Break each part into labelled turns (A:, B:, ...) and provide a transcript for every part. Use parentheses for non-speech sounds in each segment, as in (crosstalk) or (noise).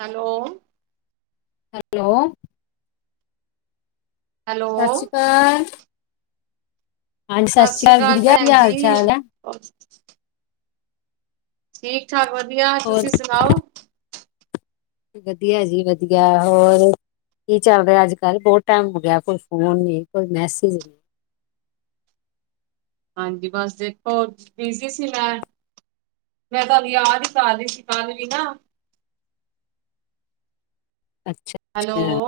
A: Hello
B: hello ਸਤਿ
A: hello
B: ਸ਼੍ਰੀ ਅਕਾਲ। ਹਾਂਜੀ
A: ਸਤਿ
B: ਸ੍ਰੀ
A: ਸ਼੍ਰੀ ਅਕਾਲ
B: ਗੁੜੀਆ ਕੀ
A: ਭੈਣ
B: ਹਾਲ
A: ਜੀ।
B: ਚਾਲ ਹੈ
A: ਠੀਕ ਠਾਕ ਵਧੀਆ
B: ਹੋਰ
A: ਤੁਸੀ ਸੁਣਾਓ।
B: ਵਧੀਆ ਜੀ ਵਧੀਆ ਹੋਰ ਕੀ ਚੱਲ ਰਿਆ ਅੱਜ ਕੱਲ੍ਹ ਬਹੁਤ ਟਾਈਮ ਹੋ ਗਿਆ ਕੋਈ ਫੋਨ ਨਈ ਕੋਈ ਮੈਸੇਜ ਨਈ।
A: ਹਾਂਜੀ ਬਸ ਦੇਖੋ ਬਿਜੀ ਸੀ ਮੈਂ ਮੈਂ ਤੁਹਾਨੂੰ ਯਾਦ ਹੀ ਕਰ ਰਈ ਸੀ ਕਲ ਵੀ ਨਾ।
B: ਅੱਛਾ
A: ਹੈਲੋ
B: ਅੱਛਾ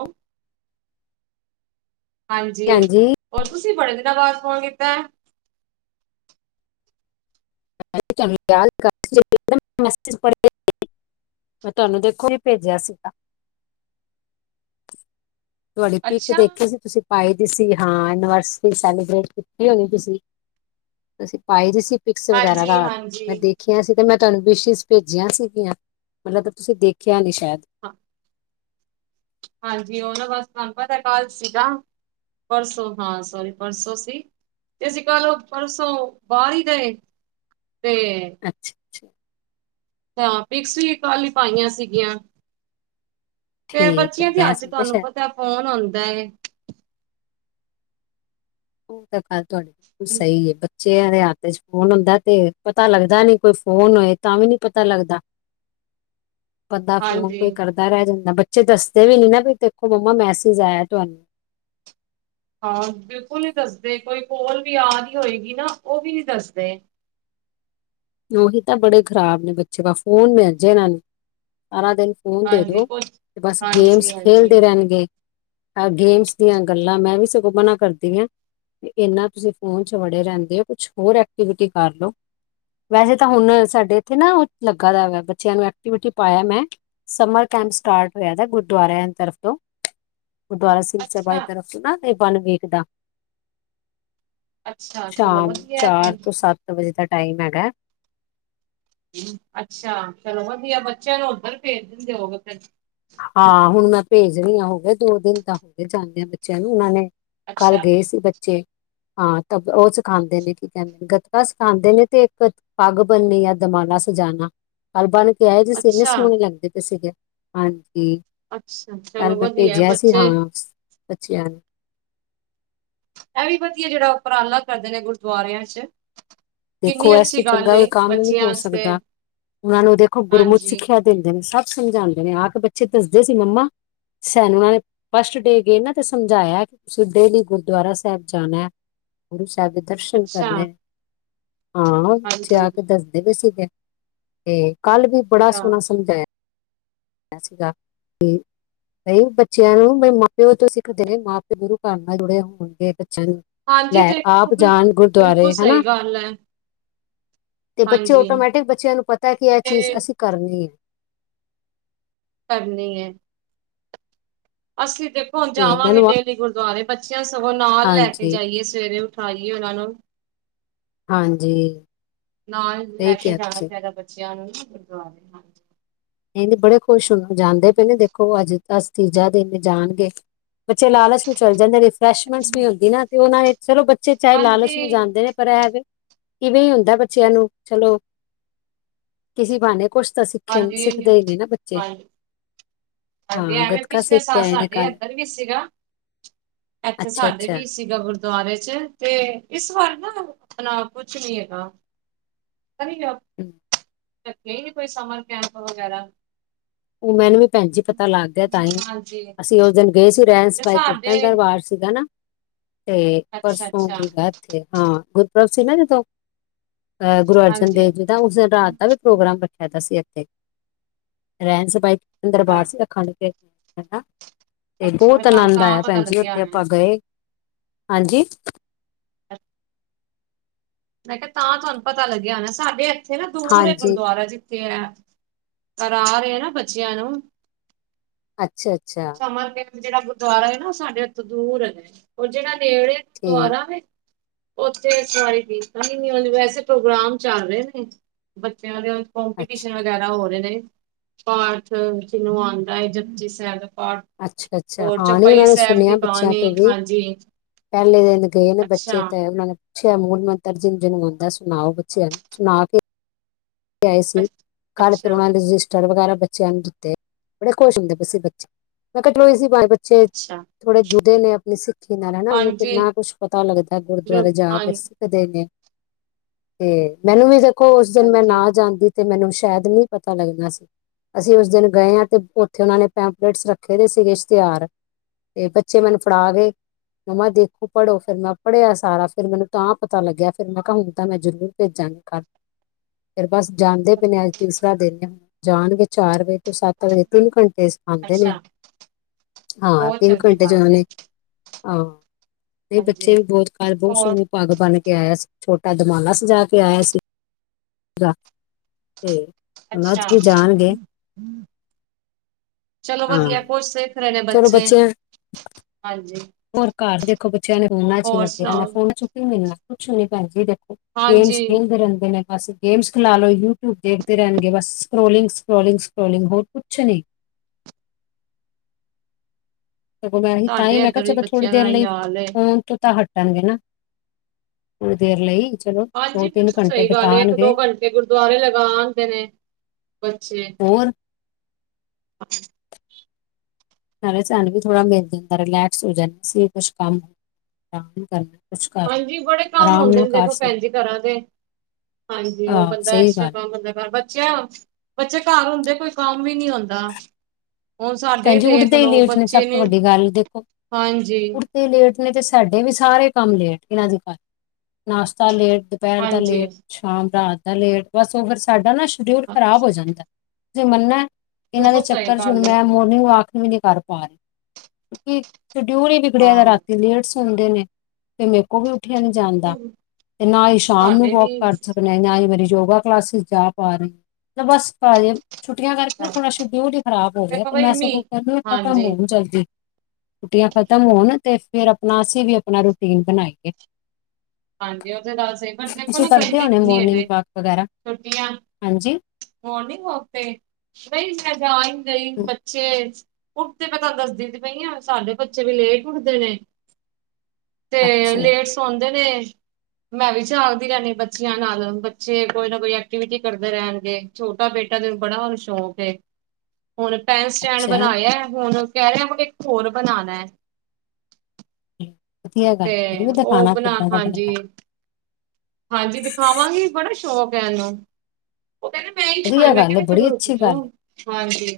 A: ਹਾਂਜੀ ਹੋਰ ਤੁਸੀ ਬੜੇ ਦਿਨਾਂ ਬਾਅਦ ਫ਼ੋਨ ਕੀਤਾ।
B: (inaudible) ਮੈਂ ਤੁਹਾਨੂੰ ਦੇਖੋ ਵੀ ਭੇਜਿਆ ਸੀਗਾ। ਤੁਹਾਡੇ ਪਿੱਕ
A: ਅੱਛਾ
B: ਦੇਖੇ ਸੀ ਤੁਸੀਂ ਪਾਈ ਦੀ ਸੀ ਹਾਂ ਐਨੀਵਰਸਰੀ ਸੈਲੀਬਰੇਟ ਕੀਤੀ ਹੋਣੀ ਤੁਸੀਂ ਅਸੀਂ ਪਾਈ ਦੀ ਸੀ। ਪਿਕਸ ਵਗੈਰਾ
A: ਹਾਂਜੀ
B: ਰਾਤ
A: ਹਾਂਜੀ।
B: ਮੈਂ ਦੇਖ ਦੇਖੀਆਂ ਸੀ ਤੇ ਮੈਂ ਤੁਹਾਨੂੰ ਵਿਸ਼ਿਸ ਭੇਜੀਆਂ ਸੀਗੀਆਂ ਮਤਲਬ ਤੁਸੀਂ ਦੇਖਿਆ ਨਈ ਸ਼ਾਇਦ
A: (inaudible) ਹਾਂਜੀ ਓ ਨਾ ਬਸ ਤੁਹਾਨੂੰ ਪਤਾ ਕਲ ਸੀਗਾ ਪਰਸੋਂ ਹਾਂ ਸੋਰੀ ਪਰਸੋਂ ਸੀ। ਤੇ ਅਸੀਂ ਕਲ ਓ ਪਰਸੋਂ ਬਾਰ ਹੀ ਰਏ ਤੇ
B: ਅੱਛਾ ਅੱਛਾ
A: ਅੱਛਾ ਹਾਂ ਪਿਕਸ ਵੀ ਕਲ ਈ ਪਾਈਆਂ ਸੀਗੀਆਂ। ਫਿਰ
B: ਠੀਕ ਹੈ
A: ਬੱਚੀਆਂ ਤੇ
B: ਮੈਂ
A: ਹੱਥ
B: ਸਮਝਿਆ
A: ਤੁਹਾਨੂੰ
B: ਸ਼ਾਇਦ
A: ਪਤਾ ਫੋਨ ਹੁੰਦਾ ਏ।
B: ਇਹ ਤਾ ਗੱਲ ਤੁਹਾਡੀ ਬਿਲਕੁਲ ਸਈ ਏ ਬ ਬੱਚਿਆਂ ਦੇ ਹੱਥ 'ਚ ਫੋਨ ਹੁੰਦਾ ਤੇ ਪਤਾ ਲੱਗਦਾ ਨਈ ਕੋਈ ਫੋਨ ਹੋਏ ਤਾਂ ਵੀ ਨਈ ਪਤਾ ਲੱਗਦਾ। ਬੰਦਾ ਫੋਨ ਕੋਈ
A: ਹਾਂਜੀ
B: ਕਰਦਾ। ਰਹਿ ਜਾਂਦਾ ਬੱਚੇ ਦੱਸਦੇ ਵੀ ਨੀ ਨਾ ਵੀ ਦੇਖੋ ਮੰਮਾ ਮੈਸੇਜ ਆਇਆ ਤੁਹਾਨੂੰ
A: ਹਾਂ ਬਿਲਕੁਲ ਨਈ ਦੱਸਦੇ ਕੋਈ ਕੋਲ ਵੀ ਆ ਰਈ ਹੋਏਗੀ ਨਾ ਓ ਵੀ ਨਈ ਦੱਸਦੇ।
B: ਉਹੀ ਤਾਂ ਬੜੇ ਖ਼ਰਾਬ ਨੇ ਬੱਚੇ ਬਸ ਫੋਨ ਮਿਲ ਜੇ ਇਹਨਾਂ ਨੂੰ ਸਾਰਾਂ ਦਿਨ ਫੋਨ ਦੇ
A: ਹਾਂਜੀ
B: ਦੋ
A: ਕੁਛ
B: ਬਸ
A: ਹਾਂਜੀ
B: ਗੇਮਸ
A: ਹਾਂਜੀ
B: ਖੇਲਦੇ ਰੈਂਣਗੇ। ਅ ਗੇਮਸ ਦੀਆਂ ਗੱਲਾਂ ਮੈਂ ਵੀ ਸਗੋਂ ਮਨਾ ਕਰਦੀ ਆਂ। ਇਨਾ ਤੁਸੀਂ ਫੋਨ 'ਚ ਵੜੇ ਰੈਂਦੇ ਹੋ ਕੁਛ ਹੋਰ ਐਕਟੀਵਿਟੀ ਕਰ ਲੋ। ਵੈਹੇ ਤਾਂ ਹੁਣ ਸਾਡੇ ਇੱਥੇ ਨਾ ਓ ਲੱਗਾ ਦਾ ਵ ਬੱਚਿਆਂ ਨੂੰ ਐਕਟੀਵਿਟੀ ਪਾਇਆ ਮੈਂ ਸਮਰ ਕੈਂਪ ਸਟਾਰਟ ਹੋਇਆ ਦਾ ਗੁਰਦੁਆਰਿਆਂ ਦੀ ਤਰਫ ਤੋਂ ਗੁਰਦੁਆਰਾ ਸਿੰਘ ਸਭਾ
A: ਅੱਛਾ
B: ਦੀ ਤਰਫ ਨਾ ਇਹ ਬਨ ਵੇਖਦਾ
A: ਅੱਛਾ ਚਲੋ
B: ਸ਼ਾਮ
A: ਵਧੀਆ
B: ਚਾਰ
A: ਤੇ
B: ਤੋਂ ਸੱਤ ਵਜੇ ਦਾ ਟਾਈਮ ਹੈਗਾ।
A: ਅੱਛਾ ਚਲੋ ਵਧੀਆ ਬੱਚਿਆਂ ਨੂੰ ਉੱਧਰ ਭੇਜ ਦਿੰਦੇ ਹੋਗੇ ਫਿਰ।
B: ਹਾਂ, ਹੁਣ ਮੈਂ ਭੇਜ ਰਹੀ ਹਾਂ ਹੋਗੇ ਦੋ ਦਿਨ ਤਾਂ ਹੋਗੇ ਜਾਂਦੇ ਆ ਬੱਚਿਆਂ ਨੂੰ ਉਹਨਾਂ ਨੇ। ਕੱਲ੍ਹ
A: ਅੱਛਾ
B: ਗਏ ਸੀ ਬੱਚੇ। ਹਾਂ ਤ ਉਹ ਸਿਖਾਉਂਦੇ ਨੇ ਕੀ ਕਹਿੰਦੇ ਨੇ ਗਤਕਾ ਸਿਖਾਉਂਦੇ ਨੇ ਤੇ ਇੱਕ। ਪੱਗ ਬਣਨੀ ਜਾਂ ਦੁਮਾਲਾ ਸਜਾਨਾ। ਕਲ ਬਨ ਕੇ ਦੇ ਆਏ ਸੀਗੇ, ਇੰਨੇ
A: ਅੱਛਾ
B: ਸੋਹਣੇ ਲੱਗਦੇ ਪਏ ਸੀਗੇ ਹਾਂਜੀ।
A: ਅੱਛਾ ਚਲੋ
B: ਕੱਲ ਮੈਂ
A: ਵਧੀਆ
B: ਭੇਜਿਆ ਸੀ ਹਾਂ
A: ਬੱਚੇ
B: ਬੱਚਿਆਂ ਨੂੰ।
A: ਇਹ ਵੀ ਵਧੀਆ ਜਿਹੜਾ ਉਪਰਾਲਾ ਕਰਦੇ ਨੇ ਗੁਰਦੁਆਰਿਆਂ ਚ। ਕਿੰਨੀ
B: ਦੇਖੋ ਇਸ ਤੋਂ
A: ਅੱਛੀ ਗੱਲ
B: ਚੰਗਾ ਕੋਈ
A: ਏ
B: ਕੰਮ ਨਹੀਂ
A: ਬੱਚਿਆਂ
B: ਹੋ
A: ਵਾਸਤੇ
B: ਸਕਦਾ, ਉਹਨਾਂ ਨੂੰ ਦੇਖੋ ਗੁਰਮਤ
A: ਹਾਂਜੀ
B: ਸਿੱਖਿਆ। ਦਿੰਦੇ ਨੇ, ਸਭ ਸਮਝਾਉਂਦੇ ਨੇ ਆ ਕੇ ਬੱਚੇ ਦੱਸਦੇ ਸੀ ਮੰਮਾ ਸਾਨੂੰ ਐਹ। ਫਸਟ ਡੇ ਗਏ ਨਾ ਤੇ ਸਮਝਾਇਆ, ਕਿ ਤੁਸੀਂ ਡੇਲੀ ਗੁਰਦੁਆਰਾ ਸਾਹਿਬ ਜਾਣਾ ਗੁਰੂ ਸਾਹਿਬ ਦੇ ਦਰਸ਼ਨ
A: ਅੱਛਾ
B: ਕਰਨੇ ਹਾਂ, ਬੱਚੇ
A: ਹਾਂਜੀ
B: ਆ ਕੇ ਦੱਸਦੇ ਪੇਂ ਸੀਗੇ, ਤੇ ਕੱਲ ਵੀ ਬੜਾ
A: ਅੱਛਾ
B: ਸੋਹਣਾ ਸਮਝਾਇਆ।
A: (inaudible)
B: (unintelligible) ਕਈ ਬੱਚਿਆਂ ਨੂੰ ਬੇ ਮਾਂ-ਪਿਓ ਤੋਂ ਸਿੱਖਦੇ ਨੇ, ਮਾਂ-ਪਿਓ ਗੁਰੂ ਘਰ ਨਾਲ ਜੁੜੇ ਹੋਣਗੇ, ਬੱਚਿਆਂ ਨੂੰ
A: ਹਾਂਜੀ
B: ਲੈ ਆਪ ਜਾਣ ਗੁਰਦੁਆਰੇ ਹੈਨਾ।
A: ਪਰ ਲੈ
B: ਤੇ ਬੱਚੇ, ਆਟੋਮੈਟਿਕ ਬੱਚਿਆਂ ਨੂੰ ਪਤਾ ਕਿ ਇਹ
A: ਤੇ
B: ਚੀਜ਼ ਅਸੀਂ ਕਰਨੀ ਹੈ।
A: ਕਰਨੀ ਐ ਅਸੀਂ ਦੇਖੋ
B: ਤੇ
A: ਜਾਵਾਂਗੇ
B: ਮੈਨੂੰ
A: ਡੇਲੀ ਗੁਰਦੁਆਰੇ ਬੱਚਿਆਂ ਸਗੋਂ ਨਾਲ ਲੈ ਕੇ
B: ਹਾਂਜੀ
A: ਜਾਈਏ ਸਵੇਰੇ ੳਠਾਈਏ ਉਹਨਾਂ ਨੂੰ
B: ਹਾਂਜੀ
A: ਨਾਲ
B: ਸਹੀ
A: ਲੈ ਕੇ
B: ਕਿਹਾ
A: ਜਾਣਾ
B: ਤੁਸੀਂ।
A: ਚਾਹੀਦਾ, ‌ਬੱਚਿਆਂ ਨੂੰ ਗੁਰਦੁਆਰੇ
B: ਨਹੀਂ-ਨਹੀਂ ਬੜੇ ਖੁਸ਼ ਹੁਣ ਤੇ ਜਾਂਦੇ ਪਏ ਨੇ, ਦੇਖੋ ਅੱਜ ਤਾਂ ਤੀਜਾ ਦਿਨ ਜਾਣਗੇ। ਬੱਚੇ ਲਾਲਚ ਨੂੰ ਚੱਲੇ ਜਾਂਦੇ ਨੇ, ਰਿਫਰੈਸ਼ਮੈਂਟਸ ਵੀ ਹੁੰਦੀ ਨਾ‌, ਤੇ ਉਹਨਾ ਨੇ ਚਲੋ ਬੱਚੇ ਚਾਹੇ ਲਾਲਚ ਨੂੰ
A: ਹਾਂਜੀ
B: ਜਾਂਦੇ ਨੇ। ਪਰ ਐ ਵੇ ਇਵੇਂ ਹੀ ਹੁੰਦਾ ਬੱਚਿਆਂ ਨੂੰ, ਚਲੋ ਕਿਸੀ ਬਾਣੇ। ਕੁਛ ਤਾਂ ਸਿੱਖੇਣ
A: ਹਾਂਜੀ
B: ਸਿੱਖਦੇ ਈ ਨੇ ਨਾ ਬੱਚੇ
A: ਹਾਂਜੀ ਹਾਂਜੀ,
B: ਹਾਂ
A: ਐਵੇਂ
B: ਗੱਤਕਾ
A: ਪਿਛਲੇ
B: ਸਿੱਖ ਕੇ
A: ਸਾਲ
B: ਆਏ ਨੇ
A: ਸਾਡੇ
B: ਕੱਲ
A: ਅੰਦਰ ਵੀ ਸੀਗਾ ਐਂਥੇ
B: ਅੱਛਾ
A: ਸਾਡੇ
B: -ਅੱਛਾ
A: ਵੀ ਸੀ ਸੀਗਾ 'ਗੁਰਦੁਆਰੇ' ਚ ਤੇ ਇਸ ਵਾਰ ਨਾ ਅਪਣਾ ਕੁਛ ਨੀ ਹੈਗਾ ਕਰੀ ਜੋਬ
B: ਹਮ,
A: ਲੱਗਦੇ ਈ ਨਹੀਂ ਪਏ ਸਮਰ ਕੈਂਪ ਵਗੈਰਾ
B: ਉਹ ਮੈਨੂੰ ਵੀ ਭੈਣ ਜੀ, ਪਤਾ ਲੱਗ ਗਿਆ ਤਾਂ ਹੀ,
A: ਹਾਂਜੀ
B: ਅਸੀਂ ਉਸ ਦਿਨ ਗਏ ਸੀ, ਰਹਿਣ
A: ਤੇ
B: ਸਬਾਈ ਕਿਰਤਨ
A: ਸਾਡੇ
B: ਦਰਬਾਰ ਸੀਗਾ ਨਾ ਤੇ ਪਰਸੋਂ ਵੀ
A: ਅੱਛਾ-ਅੱਛਾ,
B: ਸੀਗਾ ਐਥੇ,, ਗੁਰਪੁਰਬ ਸੀ ਨਾ ਜਦੋਂ ਅਹ, ਗੁਰੂ ਅਰਜਨ
A: ਹਾਂਜੀ।
B: ਦੇਵ ਜੀ ਦਾ ਉਸ ਦਿਨ ਰਾਤ ਦਾ ਵੀ ਪ੍ਰੋਗਰਾਮ
A: ਅੱਛਾ,
B: ਰੱਖਿਆ ਦੇਆ ਸੀ ਇੱਥੇ ਰਹਿਣ ਸਬਾਈ ਕਿਰਤਨ ਦਰਬਾਰ ਸੀਗਾ ਅਖੰਡ ਕੀਰਤਨੀ ਨਾ ਤੇ
A: ਅੱਛਾ ਫੇਰ
B: ਬਹੁਤ
A: ਤੁਹਾਨੂੰ
B: ਆਨੰਦ
A: ਤਾਂ
B: ਆਇਆ
A: ਪਤਾ
B: ਭੈਣ ਜੀ,
A: ਲੱਗਿਆ
B: ਉੱਥੇ ਆਪਾਂ
A: ਹੋਣਾ।
B: ਗਏ ਹਾਂਜੀ
A: (inaudible) ਮੈਂ ਕਿਹਾ ਤਾਂ ਤੁਹਾਨੂੰ ਪਤਾ ਲੱਗਿਆ ਹੋਣਾ, ਸਾਡੇ ਇੱਥੇ ਨਾ ਦੂਰ ਹੈ,
B: ਹਾਂਜੀ
A: ਗੁਰਦੁਆਰਾ ਜੀ। ਤੇ ਐ ਕਰਾ ਰਹੇ ਆ, ਬੱਚਿਆਂ ਨੂੰ
B: ਅੱਛਾ-ਅੱਛਾ
A: ਮਾਰਕੀਟ ਜਿਹੜਾ ਗੁਰਦੁਆਰਾ ਹੈ ਨਾ, ਉਹ ਸਾਡੇ ਐਥੋ ਦੂਰ ਹੈ, ਉਹ ਜਿਹੜਾ ਨੇੜੇ ਐ
B: ਠੀਕ
A: ਦੁਆਰਾ ਵੇ ਉੱਥੇ ਸ਼ਇਦ ਹੀ, ਵੈਸੇ ਪ੍ਰੋਗਰਾਮ ਚੱਲ ਰਹੇ ਨੇ ਬੱਚਿਆਂ ਦੇ
B: ਅੱਛਾ
A: ਕੋਂਪੀਟੀਸ਼ਨ ਵਗੈਰਾ ਹੋ ਰਹੇ ਨੇ ਪਾਠ ਜਿਨੂੰ ਆਂਦਾ ਐ, ਜਪੁਜੀ ਸਾਹਿਬ ਦਾ ਪਾਠ
B: ਅੱਛਾ ਅੱਛਾ
A: ਹੋਰ
B: ਹਾਂ ਨਹੀਂ
A: ਚੌਪਈ
B: ਉਹਨਾਂ ਨੇ
A: ਸਾਹਿਬ ਦੀ
B: ਸੁਣਿਆ ਬੱਚਿਆਂ
A: ਬਾਣੀ
B: ਤੋਂ ਵੀ
A: ਹਾਂਜੀ।
B: ਪਹਿਲੇ ਦਿਨ ਗਏ ਨੇ ਬੱਚੇ
A: ਅੱਛਾ
B: (unintelligible) ਨ ਪੁਛਿਆ ਮੂਲ ਮੰਤਰ ਜਿਨ ਜਿਨੂੰ ਆਂਦਾ ਸੁਣਾਓ ਬੱਚਿਆਂ ਨੂੰ ਸੁਣਾ ਕੇ ਆਏ ਸੀ
A: ਅੱਛ
B: ਕਾਲ
A: ਅੱਛਾ,
B: ਕਰਵਾਣ ਰਿਜ ਜਿਸਟਰ ਬੱਚਿਆਂ ਨੂੰ ਦਿੱਤੇ ਬੜੇ ਖੁਸ਼ ਹੁੰਦੇ ਪਏ ਸੀ ਬੱਚੇ ਮੈਂ ਕਿਹਾ (unintelligible)
A: ਅੱਛਾ।
B: ਥੋੜੇ ਜੁੜੇ ਨੇ ਆਪਣੀ ਸਿੱਖੀ ਨਾਲ ਹੈਨਾ, ਉਹਨੂੰ
A: ਹਾਂਜੀ
B: ਕਿੰਨਾ ਕੁਛ ਪਤਾ ਲੱਗਦਾ
A: ਬਿਲ
B: ਗੁਰਦੁਆਰੇ ਜਾ
A: ਹਾਂ
B: ਕੇ (unintelligible) ਤੇ ਮੈਨੂੰ ਵੀ ਦੇਖੋ ਉਸ ਦਿਨ ਮੈਂ
A: ਹਾਂਜੀ।
B: ਨਾ ਜਾਂਦੀ, ਤੇ ਮੈਨੂੰ ਸ਼ਾਇਦ ਨੀ ਪਤਾ ਲੱਗਣਾ ਸੀ। ਅਸੀਂ ਉਸ ਦਿਨ ਗਏ ਆਂ ਤੇ ਉੱਥੇ ਉਹਨਾਂ ਨੇ ਪੈਂਪਲੇਟਸ ਰੱਖੇ ਦੇ ਸੀਗੇ ਇਸ਼ਤਿਹਾਰ ਤੇ ਬੱਚੇ ਮੈਨੂੰ ਫੜਾ ਗਏ ਮਮਾ ਦੇਖੋ ਪੜੋ, ਫਿਰ ਮੈਂ ਪੜ੍ਹਿਆ ਸਾਰਾ ਫੇਰ ਮੈਨੂੰ ਤਾਂ ਪਤਾ ਲੱਗਿਆ ਫੇਰ ਮੈਂ ਕਿਹਾ ਹੁਣ ਤਾਂ ਮੈਂ ਜਰੂਰ ਭੇਜਾਂਗੀ ਕੱਲ। ਫੇਰ ਬਸ ਜਾਂਦੇ ਪਏ ਨੇ, ਅੱਜ ਤੀਸਰਾ ਦਿਨ ਜਾਣਗੇ ਚਾਰ ਵਜੇ ਤੋਂ ਸੱਤ ਵਜੇ ਤਿੰਨ ਘੰਟੇ ਸ ਆਉਂਦੇ ਨੇ
A: ਅੱਛਾ
B: ਹਾਂ
A: ਬਹੁਤ
B: ਤਿੰਨ
A: ਚੰਗੀ
B: ਘੰਟੇ
A: ਗੱਲ ਹੈ
B: ਜਾਣੇ। ਹਾਂ, ਇਹ
A: ਹਾਂਜੀ
B: ਬੱਚੇ ਵੀ ਬਹੁਤ (unintelligible) ਬਹੁਤ
A: ਹੋਰ
B: ਸੋਹਣੇ। ਪੱਗ ਬਣ ਕੇ ਆਇਆ ਸੀ, ਛੋਟਾ ਦਮਾਲਾ ਸਜਾ ਕੇ ਆਇਆ ਸੀ। (inaudible) ਉਹਨਾਂ ਚ
A: ਅੱਛਾ,
B: ਵੀ ਜਾਣਗੇ
A: ਚਲੋ
B: ਹਾਂ
A: ਵਧੀਆ ਕੁਛ ਸ ਵੱਖਰੇ ਨੇ
B: ਚਲੋ
A: ਬੱਚੇ
B: ਬੱਚਿਆਂ
A: ਹਾਂਜੀ।
B: ਹੋਰ ਘਰ ਦੇਖੋ ਬੱਚਿਆਂ ਨੇ ਫੋਨਾਂ ਚ ਈ
A: ਹੋਰ
B: ਲੱਗੇ ਰਹਿਣਾ
A: ਸੁਣਾਓ
B: ਫੋਨਾਂ ਚੁ ਕੀ ਮਿਲਣਾ, ਕੁਛ ਨੀ ਭੈਣ ਜੀ ਦੇਖੋ। ਗੇਮ
A: ਹਾਂਜੀ।
B: ਖੇਲਦੇ ਰੈਂਦੇ ਨੇ। ਬਸ ਗੇਮਸ ਖਿਲਾ ਲੋੋ ਯੂਟਿਊਬ ਦੇਖਦੇ ਰਹਿਣਗੇ ਬਸ, ਸਕਰੋਲਿੰਗ ਸਕਰੋਲਿੰਗ ਸਕਰੋਲਿੰਗ ਹੋਰ ਕੁਛ ਨੀ। ਸਗੋਂ ਮੈਂ ਤਾਂ ਹੀ
A: ਤੁਹਾਡੇ
B: ਮੈਂ ਕਿਹਾ
A: ਇੱਧਰ ਵੀ
B: ਚਲੋ ਥੋੜੀ
A: ਬੱਚਿਆਂ
B: ਦੇਰ
A: ਦਾ ਹੀ
B: ਲਈ
A: ਹਾਲ ਏ।
B: ਫੋਨ ਤੋਂ ਤਾਂ ਹਟ ਣਗੇ ਨਾ, ਥੋੜੀ ਦੇਰ ਲਈ। ਚਲੋ ਦੋ
A: ਹਾਂਜੀ
B: ਤਿੰਨ
A: ਬਿਲਕੁਲ
B: ਘੰਟੇ
A: ਸਹੀ ਗੱਲ ਐ, ਇੱਕ
B: ਬਿਤਾਉਣਗੇ
A: ਦੋ ਘੰਟੇ ਗੁਰਦੁਆਰੇ ਲਗਾ ਆਂਦੇ ਨੇ ਬੱਚੇ।
B: ਹੋਰ।
A: ਅੱ
B: ਸਾਰੇ ਸਾਨੂੰ ਵੀ ਥੋੜ੍ਹਾ ਮਿਨ ਜਾਂਦਾ ਰਿਲੈਕਸ ਹੋ ਜਾਂਦੇ ਸੀ ਕੁਛ ਕੰਮ (unintelligible) ਕਰਨਾ। ਕੁਛ
A: ਹਾਂਜੀ,
B: ਕਰਨਾ
A: ਬੜੇ ਕੰਮ
B: ਆਰਾਮ
A: ਹੁੰਦੇ
B: ਨਾਲ
A: ਨੇ
B: ਕਰ
A: ਦੇਖੋ
B: ਸਕਦੇ
A: ਭੈਣ ਜੀ ਘਰਾਂ ਦੇ। ਹਾਂਜੀ ਉਹ
B: ਆਹ
A: ਬੰਦਾ
B: ਸਹੀ
A: ਐਕਸਟਰਾ
B: ਗੱਲ
A: ਕੰਮ ਬੰਦਾ (unintelligible) ਬਚਿਆ ਬੱਚੇ ਘਰ ਹੁੰਦੇ ਕੋਈ ਕੰਮ ਵੀ ਨ੍ਹੀਂ ਹੁੰਦਾ। ਹੁਣ ਸਾਡੇ
B: ਭੈਣ ਜੀ
A: ਦੇਖ
B: ਉੱਠਦੇ ਹੀ
A: ਲਓ
B: ਲੇਟ
A: ਬੱਚੇ
B: ਸਭ
A: ਨੇ, ਹਾਂਜੀ।
B: ਤੇ ਲੇਟ ਨੇ ਤੇ ਸਾਡੇ ਵੀ ਸਾਰੇ ਕੰਮ ਲੇਟ ਇਹਨਾਂ ਦੀ ਘਰ ਨਾਸ਼ਤਾ ਲੇਟ ਦੁਪਹਿਰ ਦਾ
A: ਹਾਂਜੀ
B: ਲੇਟ, ਸ਼ਾਮ ਰਾਤ ਦਾ ਲੇਟ ਬਸ ਉਹ ਫਿਰ ਸਾਡਾ ਨਾ ਸ਼ਡਿਊਲ ਖਰਾਬ ਹੋ
A: ਹਾਂਜੀ
B: ਜਾਂਦਾ। ਤੁਸਿ ਮੰਨਾ ਇਹਨਾਂ ਦੇ
A: ਬਿਲਕੁਲ ਸਹੀ
B: ਚੱਕਰ ਚ ਹੁਣ
A: ਗੱਲ ਹੈ
B: ਮੈਂ ਮੋ ਆਖ ਵੀ ਨੀ ਕਰ ਪਾ ਰਹੀ ਕਿਉਕਿ ਸ਼ਡਿਊਲ ਈ ਵਿਗੜਿਆ
A: ਹਾਂ
B: ਰਾਤੀ ਲੇਟ ਸੋ ਸੁਂਦੇ ਨੇ ਤੇ ਮੇਰੇ ਕੋਲ ਵੀ ਉੱਠਿਆ ਨੀ ਜਾਂਦਾ ਤੇ ਨਾ ਈ ਸ਼ਾਮ ਨੂੰ
A: ਸਾਡੇ ਵੀ
B: ਵੋਕ ਕਰ ਸਕਣੇ। ਨਾਂ ਈ ਮੇਰੀ ਯੋਗਾ ਕਲਾਸ ਜਾ ਪਾ ਰਹੀ, ਤੇ ਬਸ (unintelligible) ਛੁੱਟੀਆਂ ਕਰਕੇ ਨਾ ਥੋੜਾ ਸ਼ਡਿਊਲ ਹੀ ਖਰਾਬ ਹੋ ਗਿਆ
A: ਦੇਖੋ
B: ਤੇ
A: ਬਈ
B: ਮੈਂ
A: ਮੀ
B: ਸਗੋਂ ਕਹਿਣੀ ਖਤਮ
A: ਹਾਂਜੀ
B: ਹੋਗ ਜਲਦੀ ਛੁੱਟੀਆਂ ਖਤਮ ਹੋਣ ਤੇ ਫੇਰ ਆਪਣਾ ਅਸੀਂ ਵੀ ਆਪਣਾ ਰੂਟੀਨ ਬਣਾਈ। ਇੱਕ
A: ਹਾਂਜੀ ਉਹ ਤੇ ਗੱਲ ਸਹੀ, ਪਰ ਦੇਖੋ ਨਾ
B: ਕਰਦੇ
A: ਗਰਮੀ
B: ਹੋਣੇ
A: ਕਿੰਨੀ ਅਜੇ
B: ਮੋਰਨਿੰਗ ਵਾਕ ਵਗੈਰਾ
A: ਛੁੱਟੀਆਂ
B: ਹਾਂਜੀ
A: ਮੋਰਨਿੰਗ ਵੋਕ ਤੇ ਨਈ ਮੈਂ ਜਾ ਈ ਨੀਂ ਰਈ, ਬੱਚੇ ਉੱਠ ਤੇ ਮੈਂ ਤੁਹਾਨੂੰ ਦੱਸਦੀ ਦੀ ਪਈ ਹਾਂ ਸਾਡੇ ਬੱਚੇ ਵੀ ਲੇਟ ਉੱਠਦੇ ਨੇ। ਤੇ
B: ਅੱਛਾ
A: ਲੇਟ ਸੌਂਦੇ ਨੇ। ਮੈਂ ਵੀ ਜਾਗਦੀ ਰੈਂਦੀ ਬੱਚਿਆਂ ਨਾਲ ਬੱਚੇ ਕੋਈ ਨਾ ਕੋਈ ਐਕਟੀਵਿਟੀ ਕਰਦੇ ਰੈਂਣਗੇ। ਛੋਟਾ ਬੇਟਾ ਤੇ ਬੜਾ ਉਨੂੰ ਸ਼ੌਕ ਏ। ਹੁਣ ਪੈਨ ਸਟੈਂਡ
B: ਅੱਛਾ
A: ਬਣਾਇਆ ਹੁਣ ਕਹਿ ਰਿਆ ਕੁ ਇੱਕ ਹੋਰ ਬਣਾਣਾ।
B: (inaudible)
A: ਤੇ
B: ਮੈਨੂੰ ਵੀ
A: ਓ
B: ਦਿਖਾਣਾ
A: ਬਣਾ
B: ਕਿੱਦਾਂ ਦਾ
A: ਹਾਂਜੀ।
B: ਬਣਾਇਆ
A: ਹਾਂਜੀ ਦਿਖਾਵਾਂਗੀ ਬੜਾ ਸ਼ੌਕ ਹੈ ਇਹਨੂੰ ਓ ਕੈਣਾ ਮੈਂ ਸੁਣਾ
B: ਵਧੀਆ
A: ਮੈਂ
B: ਗੱਲ ਹੈ
A: ਕੈਂਦੇ ਚਲੋ
B: ਬੜੀ
A: ਰੁਕ
B: ਅੱਛੀ
A: ਜੋ
B: ਗੱਲ
A: ਹਾਂਜੀ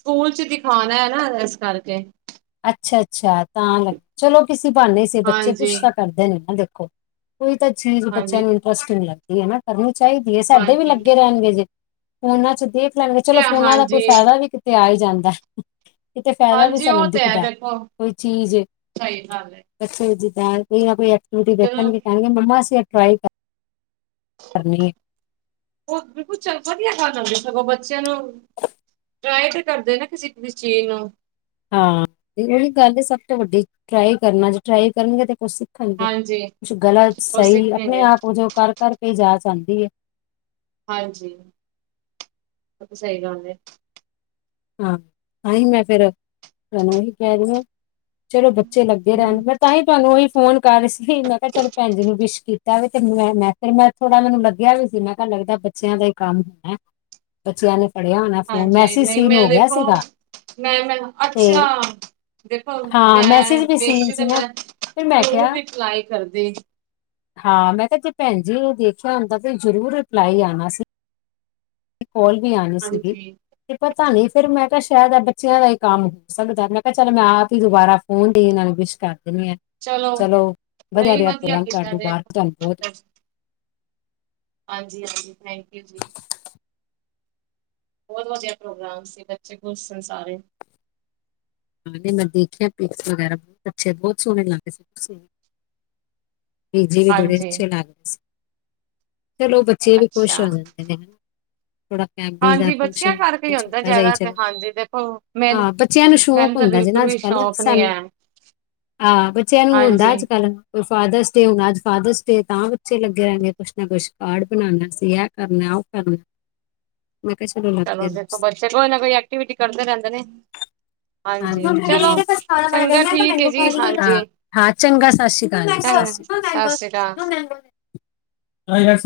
A: ਸਕੂਲ 'ਚ ਦਿਖਾਣਾ ਹੈ ਨਾ ਇਸ ਕਰਕੇ
B: ਅੱਛਾ-ਅੱਛਾ ਤਾਂ ਲ ਚਲੋ ਕਿਸੇ ਬਾਨੇ ਸੀ ਬੱਚੇ
A: ਹਾਂਜੀ
B: ਕੁਛ ਤਾਂ ਕਰਦੇ ਨੇ ਨਾ ਦੇਖੋ। ਕੋਈ ਤਾਂ ਚੀਜ਼ ਬੱਚਿਆਂ
A: ਹਾਂਜੀ
B: ਨੂੰ ਇੰਟਰਸਟਿੰਗ ਲੱਗਦ ਹੀ ਨਾ ਕਰਨੀ ਚਾਹੀਦੀ ਹੈ ਸਾਡੇ ਵੀ
A: ਹਾਂਜੀ
B: ਲੱਗੇ ਰੈਂਣਗੇ ਜੇ ਫੋਨਾ 'ਚ ਦੇਖ ਲੈ
A: ਤੇ
B: ਚਲੋ ਫੋਨਾਂ ਦਾ ਕੋਈ
A: ਹਾਂਜੀ
B: ਫਾਇਦਾ ਵੀ ਕਿਤੇ ਆ ਹੀ ਜਾਂਦਾ ਕਿਤੇ ਫਾਇਦਾ ਵੀ
A: ਹਾਂਜੀ ਉਹ
B: ਸਾਨੂੰ ਦਿ
A: ਤੇ ਹੈ
B: ਦਾ
A: ਦੇਖੋ
B: ਕੋਈ ਚੀਜ਼
A: ਸਹੀ ਗੱਲ ਹੈ
B: ਬੱਚੇ ਜਿੱਦ ਕੋਈ ਨਾ ਕੋਈ ਐਕਵਿਟੀ
A: ਜਦੋਂ
B: ਦੇਖਣਗੇ ਕੈਂਣਗੇ ਮੰਮਾ ਅਸੀ ਐ ਟਰਾਈ ਕਰ ਕਰਨੀ ਏ।
A: ਓ ਬਿਲਕੁਲ ਚਲ ਵਧੀਆ ਗੱਲ ਆਉਂਦੀ ਸਗੋਂ ਬੱਚਿਆਂ ਨੂੰ ਟਰਾਈ ਤੇ ਕਰਦੇ ਨਾ ਕਿਸੇ-ਕਿਸੇ ਚੀਜ਼ ਨੂੰ
B: ਹਾਂ ਤੇ ਉਹੀ ਗੱਲ ਸਭ ਤੋਂ ਵੱਡੀ ਟਰਾਈ ਕਰਨਾ ਜੇ ਟਰਾਈ ਕਰਨਗੇ ਤੇ ਕੁਛ ਹਾਂਜੀ ਗਲਤ
A: ਉਹ
B: ਸਈ ਆਪਣੇ
A: ਸਿੱਖਣਗੇ
B: ਆਪ ਹੋ ਜਾਓ ਕਰ-ਕਰ ਕੇ ਜਾਚ ਆਂਦੀ ਏ।
A: ਹਾਂਜੀ (unintelligible) ਸਈ ਗੱਲ ਏ।
B: ਹਾਂ ਤਾਂਹੀ ਮੈਂ ਫਿਰ ਤੁਹਾਨੂੰ ਕਹਿ ਰਈ ਆਂ। ਚਲੋ ਬੱਚੇ ਲੱਗੇ ਰੈਂਣ ਮੈਂ ਤਾਂ ਹੀ ਤੁਹਾਨੂੰ ਉਹੀ ਫੋਨ ਕਰ ਸੀ ਮੈਂ ਕਿਆ ਚਲ ਭੈਣ ਜੀ ਨੂੰ ਵਿਸ਼ ਕੀਤਾ ਵੀ ਤੇ ਮੈਂ-ਮੈਂ ਤੇ ਮੈਂ ਥੋੜਾ ਮੈਨੂੰ ਲੱਗਿਆ ਵੀ ਸੀ ਮੈਂ ਕਿਆ ਲੱਗਦਾ। ਬੱਚਿਆਂ ਦਾ ਹੀ ਕੰਮ ਨੇ ਬੱਚਿਆਂ ਨੇ ਫੜ੍ਹਿਆ ਹੋਣਾ ਫੋਨ
A: ਹਾਂਜੀ
B: ਮੈਸੇਜ
A: ਨਹੀਂ
B: ਸੀਨ
A: ਮੈਂ
B: ਹੋ ਗਿਆ
A: ਦੇਖੋ
B: ਸੀਗਾ
A: ਮੈਂ-ਮੈਂ
B: ਤੇ
A: ਅੱਛਾ ਦੇਖੋ
B: ਹਾਂ
A: ਮੈਂ
B: ਮੈਸੇਜ ਵੀ ਸੀਨ
A: ਵੇਖਦੀ ਤੇ
B: ਸੀ ਨਾ
A: ਮੈਂ
B: ਫਿਰ ਮੈਂ
A: ਜ਼ਰੂਰ
B: ਕਿਹਾ
A: ਵੀ ਰਿਪਲਾਈ ਕਰਦੀ।
B: ਹਾਂ ਮੈਂ ਕਿਆ ਜੇ ਭੈਣ ਜੀ ਓ ਦੇਖਿਆ ਹੁੰਦਾ ਤੇ ਜ਼ਰੂਰ ਰਿਪਲਾਈ ਆਣਾ ਸੀ। ਕੋਲ ਵੀ ਆਣੀ ਸੀਗੀ
A: ਹਾਂਜੀ
B: ਤੇ ਪਤਾ ਨੀ ਫਿਰ ਮੈਂ ਕਿਹਾ ਸ਼ਾਇਦ ਆ ਬੱਚਿਆਂ ਦਾ ਹੀ ਕੰਮ ਹੋ ਸਕਦਾ ਮੈਂ ਕਿਆ ਚਲ ਮੈਂ ਆਪ ਹੀ ਦੁਬਾਰਾ ਫੋਨ ਦੇ ਦੀ ਨਾਲ ਵਿਸ਼ ਕਰ ਦਿੰਣੀ ਆਂ। ਚਲੋ ਵਧੀਆ
A: ਨਹੀਂ
B: ਰਿਆ ਪ੍ਰੋਗਰਾਮ
A: ਕੀਤਾ
B: ਤੁਹਾਡੇ
A: ਜੇ
B: ਬਾਰ ਧੰਨਵਾਦ
A: ਹਾਂਜੀ-ਹਾਂਜੀ ਥੈਂਕ ਯੂ ਜੀ। ਬੋਤ ਵਧੀਆ ਪ੍ਰੋਗਰਾਮ ਸੀ ਬੱਚੇ ਖੁਸ਼ ਸਨ ਸਾਰੇ
B: ਹਾਂ ਨਈ ਮੈਂ ਦੇਖੀਆਂ ਪਿਕਸ ਵਗੈਰਾ ਬੋਤ ਅੱਛੇ ਬੋਤ ਸੋਹਣੇ ਲੱਗ ਰਏ ਤੁਸੀ। ਬਿਜੀ ਵੀ ਬੜੇ
A: ਹਾਂਜੀ
B: ਅੱਛੇ ਲੱਗਦੇ ਸੀ ਚਲੋ ਬੱਚੇ ਵੀ ਖੁਸ਼
A: ਅੱਛਾ
B: ਹੋ ਜਾਂਦੇ ਨੇ। ਥੋੜਾ ਆਂਟੀ ਦਾ
A: ਹਾਂਜੀ ਬੱਚਿਆਂ
B: ਫੰਕਸ਼ਨ
A: ਕਰਕੇ ਹੀ ਹੁੰਦਾ
B: ਛੋਟਾ ਜਿਹਾ ਈ
A: ਜ਼ਿਆਦਾ ਤੇ
B: ਚਲੋ
A: ਹਾਂਜੀ ਦੇਖੋ ਮੈ
B: ਹਾਂ ਬੱਚਿਆਂ ਨੂੰ ਸ਼ੌਂਕ
A: ਮੈਨੂੰ ਤਾਂ
B: ਹੁੰਦਾ ਜੇ ਨਾ
A: ਬਿਲਕੁਲ
B: ਅੱਜ
A: ਵੀ
B: ਕੱਲ
A: ਸ਼ੌਕ ਨੀ
B: ਸਾਨੂੰ
A: ਹੈ
B: ਆਹ ਬੱਚਿਆਂ ਨੂੰ ਹੁੰਦਾ
A: ਹਾਂਜੀ
B: ਅੱਜ ਕੱਲ ਫਾਦਰਸ ਡੇ ਹੁਣ ਅੱਜ ਫਾਦਰਸ ਡੇ ਤਾਂ ਬੱਚੇ ਲੱਗੇ ਰੈਣਗੇ ਕੁਛ ਨਾ ਕੁਛ ਕਾਰਡ ਬਣਾਉਣਾ ਸੀ ਐ। ਐ ਕਰਨਾ ਓ ਕਰਨਾ।
A: (inaudible)
B: ਮੈਂ ਕਿਆ ਚਲੋ।
A: ਚਲੋ
B: ਲੱਗਦੇ ਰਹੋ
A: ਦੇਖੋ
B: ਤੁਸੀਂ
A: ਬੱਚੇ ਕੋਈ ਨਾ ਕੋਈ ਐਕਟੀਵਿਟੀ ਕਰਦੇ ਰੈਂਦੇ ਨੇ। ਹਾਂਜੀ
B: ਮੰਮਾ ਕਹਿੰਦੀ
A: ਚਲੋ
B: ਇਹਦੇ ਕੋਲ ਖਾਣਾ ਮਨਾ ਕਰ
A: ਚੰਗਾ
B: ਮੈਂ ਕਿਹਾ
A: ਠੀਕ ਹੈ
B: ਮੈਂਗੋ ਖਾ
A: ਜੀ
B: ਲਈ ਹਾਂ
A: ਹਾਂਜੀ
B: ਹਾਂ ਚੰਗਾ ਸਤਿ ਸ਼੍ਰੀ ਅਕਾਲ ਜੀ, ਸਤਿ
A: ਚੰਗਾ।
B: ਸ਼੍ਰੀ ਅਕਾਲ
A: ਸਤਿ ਸ੍ਰੀ ਅਕਾਲ।
B: ਮੈਂਗੋ ਮੈਂਗੋ ਮੈਂਗੋ ਹਾਂ। (unintelligible)